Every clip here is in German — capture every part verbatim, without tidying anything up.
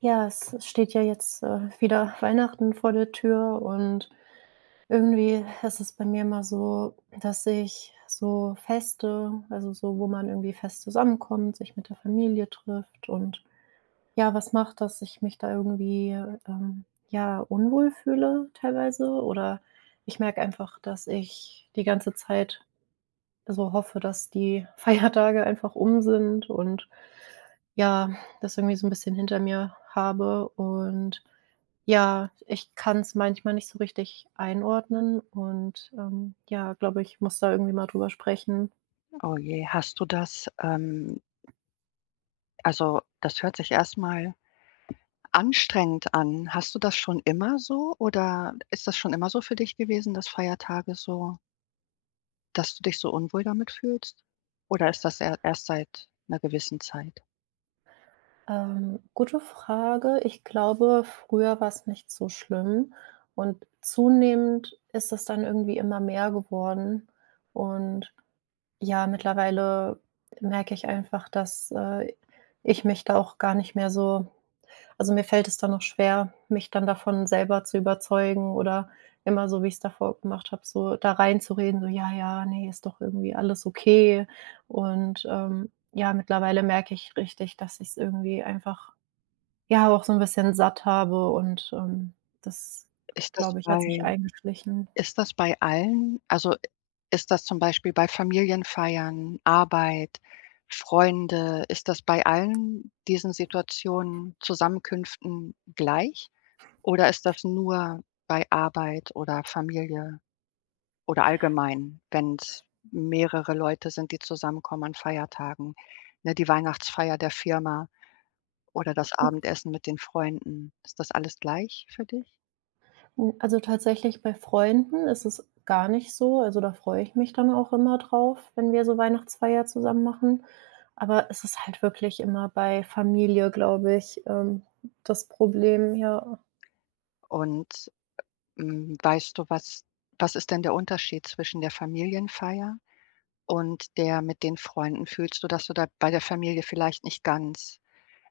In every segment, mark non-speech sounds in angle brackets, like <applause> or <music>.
Ja, es es steht ja jetzt, äh, wieder Weihnachten vor der Tür. Und irgendwie ist es bei mir immer so, dass ich so Feste, also so, wo man irgendwie fest zusammenkommt, sich mit der Familie trifft und, ja, was macht, dass ich mich da irgendwie, ähm, ja, unwohl fühle teilweise. Oder ich merke einfach, dass ich die ganze Zeit so hoffe, dass die <laughs> Feiertage einfach um sind und, ja, das irgendwie so ein bisschen hinter mir habe. Und, ja, ich kann es manchmal nicht so richtig einordnen und, ähm, ja, glaube ich, muss da irgendwie mal drüber sprechen. Oh je, hast du das ähm, also, das hört sich erstmal anstrengend an. Hast du das schon immer so oder ist das schon immer so für dich gewesen, dass Feiertage so dass du dich so unwohl damit fühlst? Oder ist das er erst seit einer gewissen Zeit? Ähm, gute Frage. Ich glaube, früher war es nicht so schlimm und zunehmend ist es dann irgendwie immer mehr geworden. Und, ja, mittlerweile merke ich einfach, dass, äh, ich mich da auch gar nicht mehr so. Also, mir fällt es dann noch schwer, mich dann davon selber zu überzeugen, oder immer so, wie ich es davor gemacht habe, so da reinzureden, so: „Ja, ja, nee, ist doch irgendwie alles okay.“ Und, ähm, ja, mittlerweile merke ich richtig, dass ich es irgendwie einfach, ja, auch so ein bisschen satt habe und, ähm, das, Ist das glaube ich, hat sich bei eingeschlichen. Ist das bei allen? Also, ist das zum Beispiel bei Familienfeiern, Arbeit, Freunde? Ist das bei allen diesen Situationen, Zusammenkünften gleich? Oder ist das nur bei Arbeit oder Familie oder allgemein, wenn's mehrere Leute sind, die zusammenkommen an Feiertagen, ne, die Weihnachtsfeier der Firma oder das Abendessen mit den Freunden? Ist das alles gleich für dich? Hm, also tatsächlich bei Freunden ist es gar nicht so. Also, da freue ich mich dann auch immer drauf, wenn wir so Weihnachtsfeier zusammen machen. Aber es ist halt wirklich immer bei Familie, glaube ich, ähm, das Problem, ja. Und, hm, weißt du, was was ist denn der Unterschied zwischen der Familienfeier und der mit den Freunden? Fühlst du, dass du da bei der Familie vielleicht nicht ganz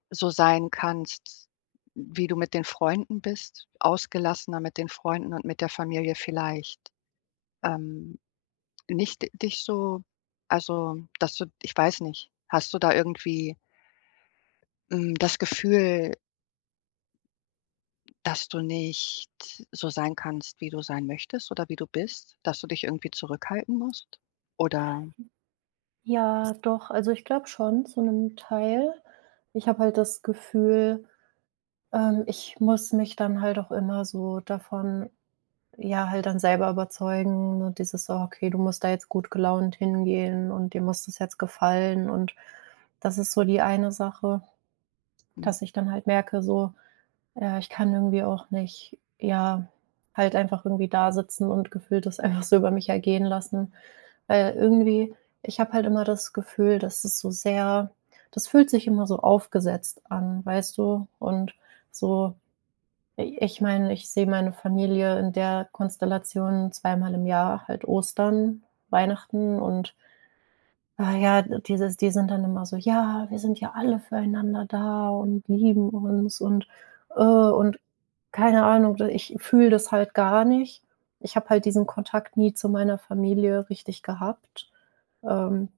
so sein kannst, wie du mit den Freunden bist, ausgelassener mit den Freunden und mit der Familie vielleicht. Ähm, nicht dich so, also, dass du, ich weiß nicht, hast du da irgendwie, hm, das Gefühl, dass du nicht so sein kannst, wie du sein möchtest oder wie du bist, dass du dich irgendwie zurückhalten musst? Oder, Ja, doch, also ich glaube schon zu einem Teil. Ich habe halt das Gefühl, ähm, ich muss mich dann halt auch immer so davon. Ja, halt dann selber überzeugen, ne, dieses so: „Okay, du musst da jetzt gut gelaunt hingehen und dir muss das jetzt gefallen.“ Und das ist so die eine Sache, hm, dass ich dann halt merke, so, ja, ich kann irgendwie auch nicht, ja, halt einfach irgendwie da sitzen und gefühlt das <laughs> einfach so über mich ergehen lassen. Weil irgendwie, ich habe halt immer das Gefühl, dass es so sehr, das fühlt sich immer so aufgesetzt an, weißt du? Und so, ich meine, ich sehe meine Familie in der Konstellation zweimal im Jahr, halt Ostern, Weihnachten, und, ah, ja, dieses, die sind dann immer so: „Ja, wir sind ja alle füreinander da und lieben uns und, äh“ und keine Ahnung, ich fühle das halt gar nicht. Ich habe halt diesen Kontakt nie zu meiner Familie richtig gehabt. Ähm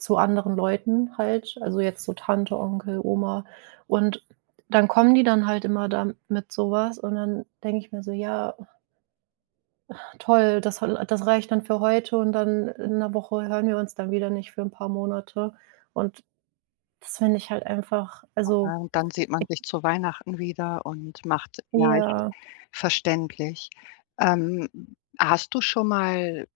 zu anderen Leuten halt, also jetzt so Tante, Onkel, Oma. Und dann kommen die dann halt immer da mit so, und dann denke ich mir so: „Ja, toll, das das reicht dann für heute und dann in einer Woche hören wir uns dann wieder nicht für ein paar Monate.“ Und das finde ich halt einfach, also, ja, und dann sieht man ich sich zu Weihnachten wieder und macht, ja, ich ja, verständlich. Ähm, hast du schon mal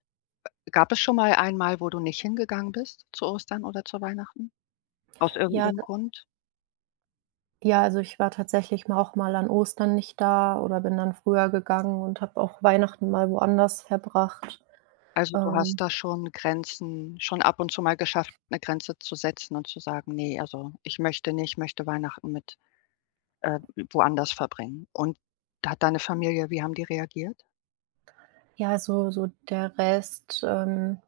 Gab es schon mal einmal, wo du nicht hingegangen bist zu Ostern oder zu Weihnachten? Aus ja, d irgendeinem Grund? ja, also, ich war tatsächlich mal auch mal an Ostern nicht da oder bin dann früher gegangen und habe auch Weihnachten mal woanders verbracht. Also, du Ähm hast da schon Grenzen schon ab und zu mal geschafft, eine Grenze zu setzen und zu sagen: „Nee, also ich möchte nicht, ich möchte Weihnachten mit, äh, woanders verbringen.“ Und da hat deine Familie, wie haben die reagiert? Ja, so so der Rest, ähm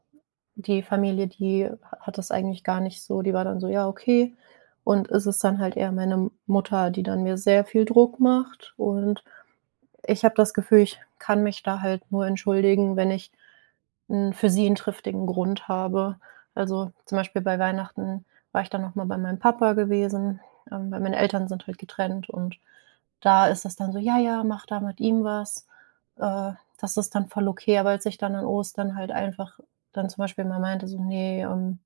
die Familie, die hat das eigentlich gar nicht so, die war dann so: „Ja, okay.“ Und es ist dann halt eher meine Mutter, die dann mir sehr viel Druck macht, und ich habe das Gefühl, ich kann mich da halt nur entschuldigen, wenn ich 'n für sie einen triftigen Grund habe. Also, zum Beispiel bei Weihnachten war ich dann noch mal bei meinem Papa gewesen, ähm, weil meine Eltern sind halt getrennt, und da ist das dann so: „Ja, ja, mach da mit ihm was.“ Äh, Das ist dann voll okay, aber als ich dann an Ostern halt einfach dann zum Beispiel mal meinte so: „Nee, ähm“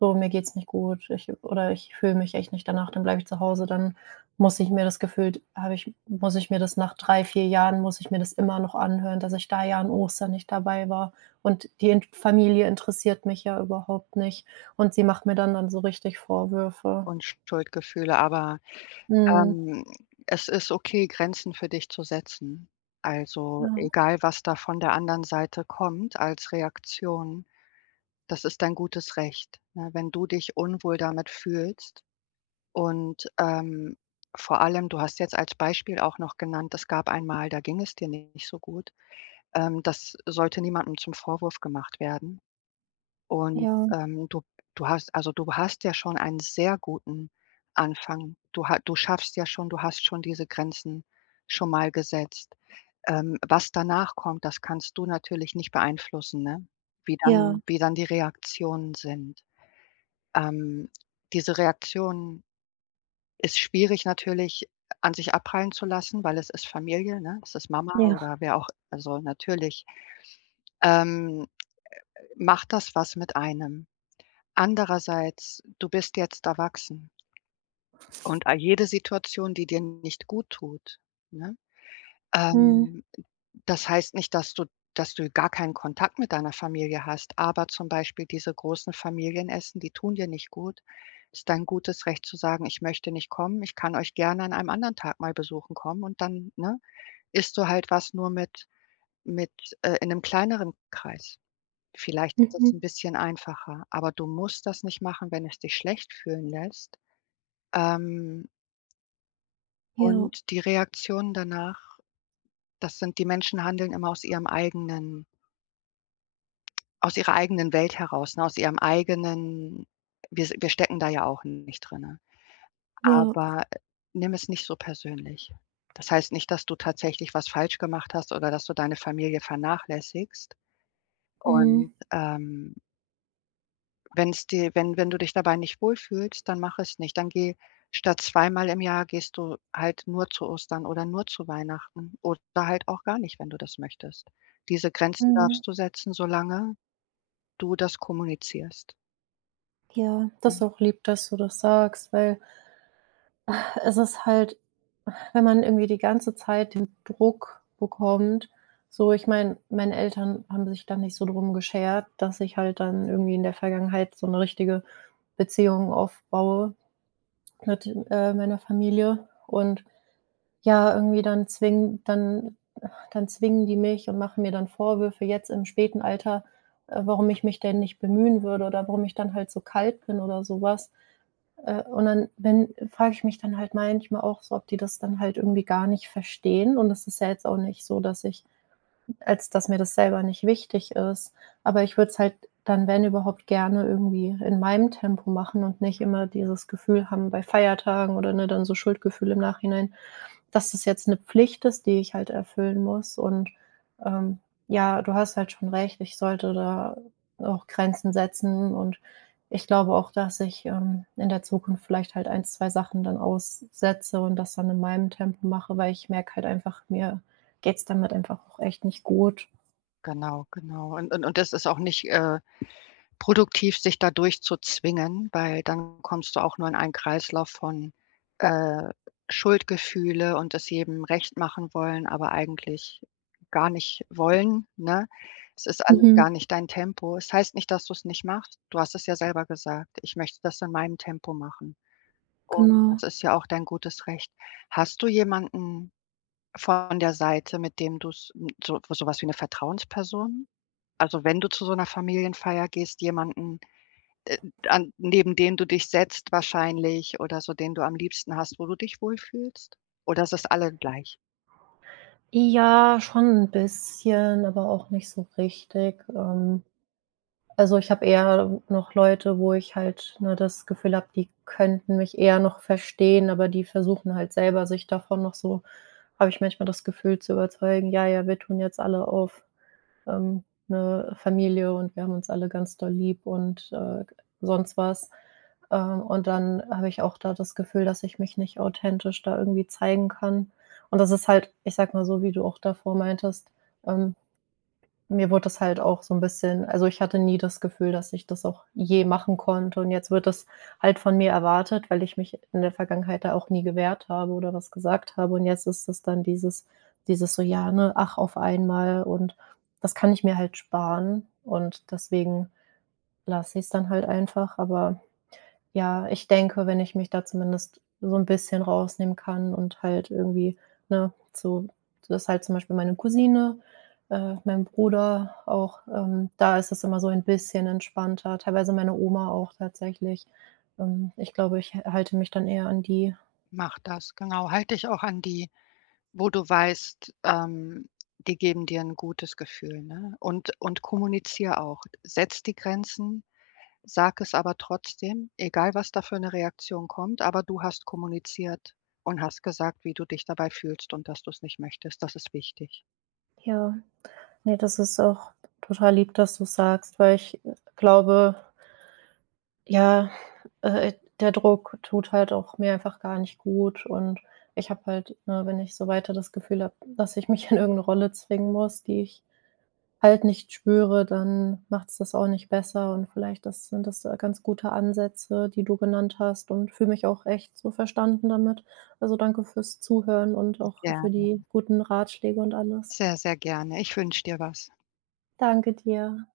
so: „Mir geht's nicht gut, ich“ oder „Ich fühle mich echt nicht danach“, dann bleibe ich zu Hause. Dann muss ich mir das gefühlt habe Ich muss ich mir das nach drei vier Jahren muss ich mir das immer noch anhören, dass ich da ja an Ostern nicht dabei war. Und die in Familie interessiert mich ja überhaupt nicht. Und sie macht mir dann dann so richtig Vorwürfe. Und Schuldgefühle, aber Mhm. Ähm, es ist okay, Grenzen für dich zu setzen. Also, Ja. egal, was da von der anderen Seite kommt als Reaktion, das ist dein gutes Recht, ne? Wenn du dich unwohl damit fühlst und, ähm, vor allem, du hast jetzt als Beispiel auch noch genannt, es gab einmal, da ging es dir nicht so gut. Ähm, das sollte niemandem zum Vorwurf gemacht werden. Und, Ja, ähm, du du hast, also, du hast ja schon einen sehr guten Anfang. Du ha du schaffst ja schon, du hast schon diese Grenzen schon mal gesetzt. Ähm, was danach kommt, das kannst du natürlich nicht beeinflussen, ne? Wie ja, dann wie dann die Reaktionen sind. Ähm, diese Reaktion ist schwierig natürlich an sich abprallen zu lassen, weil es ist Familie, ne? Es ist Mama ja. oder wer auch, also, natürlich, ähm, macht das was mit einem. Andererseits, du bist jetzt erwachsen und a jede Situation, die dir nicht guttut, ne? Mhm. Ähm, das heißt nicht, dass du dass du gar keinen Kontakt mit deiner Familie hast, aber zum Beispiel diese großen Familienessen, die tun dir nicht gut. Ist dein gutes Recht zu sagen: „Ich möchte nicht kommen, ich kann euch gerne an einem anderen Tag mal besuchen kommen“ und dann, ne, isst du halt was nur mit mit, äh, in einem kleineren Kreis. Vielleicht ist das ein Mhm. bisschen einfacher, aber du musst das nicht machen, wenn es dich schlecht fühlen lässt. Ähm, Ja, und die Reaktionen danach, das sind die Menschen handeln immer aus ihrem eigenen, aus ihrer eigenen Welt heraus, ne, aus ihrem eigenen wir s wir stecken da ja auch nicht drinnen. ja. Aber, äh, nimm es nicht so persönlich. Das heißt nicht, dass du tatsächlich was falsch gemacht hast oder dass du deine Familie vernachlässigst und, Mhm. ähm Wenn's dir wenn wenn du dich dabei nicht wohlfühlst, dann mach es nicht. Dann geh statt zweimal im Jahr gehst du halt nur zu Ostern oder nur zu Weihnachten oder halt auch gar nicht, wenn du das möchtest. Diese Grenzen Mhm. darfst du setzen, solange du das kommunizierst. Ja. Das ist Mhm. auch lieb, dass du das sagst, weil, es ist halt, wenn man irgendwie die ganze Zeit den Druck bekommt, so, ich meine, meine Eltern haben sich dann nicht so drum geschert, dass ich halt dann irgendwie in der Vergangenheit so eine richtige Beziehung aufbaue mit, äh, meiner Familie. Und, ja, irgendwie dann zwingen dann dann zwingen die mich und machen mir dann Vorwürfe jetzt im späten Alter, äh, warum ich mich denn nicht bemühen würde oder warum ich dann halt so kalt bin oder sowas. Äh, und dann, wenn frage ich mich dann halt manchmal auch so, ob die das dann halt irgendwie gar nicht verstehen. Und es ist ja jetzt auch nicht so, dass ich, als dass mir das selber nicht wichtig ist. Aber ich würde es halt dann, wenn überhaupt, gerne irgendwie in meinem Tempo machen und nicht immer dieses Gefühl haben bei Feiertagen oder, ne, dann so Schuldgefühl im Nachhinein, dass das jetzt eine Pflicht ist, die ich halt erfüllen muss. Und, ähm, ja, du hast halt schon recht, ich sollte da auch Grenzen setzen. Und ich glaube auch, dass ich, ähm, in der Zukunft vielleicht halt ein, zwei Sachen dann aussetze und das dann in meinem Tempo mache, weil ich merke halt einfach, mir geht's damit einfach auch echt nicht gut. Genau, genau. Und und und das ist auch nicht, äh produktiv sich da durchzuzwingen, weil dann kommst du auch nur in einen Kreislauf von, äh, Schuldgefühle und es jedem recht machen wollen, aber eigentlich gar nicht wollen, ne? Es ist alles Mhm. gar nicht dein Tempo. Es heißt nicht, dass du es nicht machst. Du hast es ja selber gesagt: „Ich möchte das in meinem Tempo machen.“ Und das ist ja auch dein gutes Recht. Hast du jemanden von der Seite, mit dem du so sowas wie eine Vertrauensperson? Also, wenn du zu so einer Familienfeier gehst, jemanden, äh, an neben den du dich setzt wahrscheinlich oder so, den du am liebsten hast, wo du dich wohlfühlst? Oder ist es alle gleich? Ja, schon ein bisschen, aber auch nicht so richtig. Ähm, also, ich habe eher noch Leute, wo ich halt, ne, das Gefühl habe, die könnten mich eher noch verstehen, aber die versuchen halt selber, sich davon noch so, habe ich manchmal das Gefühl, zu überzeugen: „Ja, ja, wir tun jetzt alle auf, ähm, 'ne Familie und wir haben uns alle ganz doll lieb und, äh, sonst was.“ Ähm, und dann habe ich auch da das Gefühl, dass ich mich nicht authentisch da irgendwie zeigen kann. Und das ist halt, ich sag mal so, wie du auch davor meintest, ähm, mir wurde das halt auch so 'n bisschen, also, ich hatte nie das Gefühl, dass ich das auch je machen konnte, und jetzt wird das halt von mir erwartet, weil ich mich in der Vergangenheit da auch nie gewehrt habe oder was gesagt habe. Und jetzt ist es dann dieses dieses so: „Ja, ne, ach, auf einmal“, und das kann ich mir halt sparen, und deswegen lasse ich's dann halt einfach. Aber ja, ich denke, wenn ich mich da zumindest so ein bisschen rausnehmen kann und halt irgendwie, ne, so, dass halt zum Beispiel meine Cousine, äh, mein Bruder auch, ähm da ist es immer so ein bisschen entspannter, teilweise meine Oma auch tatsächlich. Ähm, ich glaube, ich halte mich dann eher an die. Mach das, genau. Halt dich auch an die, wo du weißt, ähm, die geben dir ein gutes Gefühl, ne? Und und kommunizier auch. Setz die Grenzen, sag es aber trotzdem, egal was da für 'ne Reaktion kommt, aber du hast kommuniziert und hast gesagt, wie du dich dabei fühlst und dass du es nicht möchtest. Das ist wichtig. Ja, ne, das ist auch total lieb, dass du sagst, weil ich, äh, glaube, ja, äh, der Druck tut halt auch mir einfach gar nicht gut. Und ich habe halt, ne, wenn ich so weiter das Gefühl habe, dass ich mich in irgendeine Rolle zwingen muss, die ich halt nicht spüre, dann macht's das auch nicht besser, und vielleicht, das sind das, äh, ganz gute Ansätze, die du genannt hast, und fühle mich auch echt so verstanden damit. Also, danke fürs Zuhören und auch Ja, für die guten Ratschläge und alles. sehr, sehr gerne. Ich wünsche dir was. Danke dir.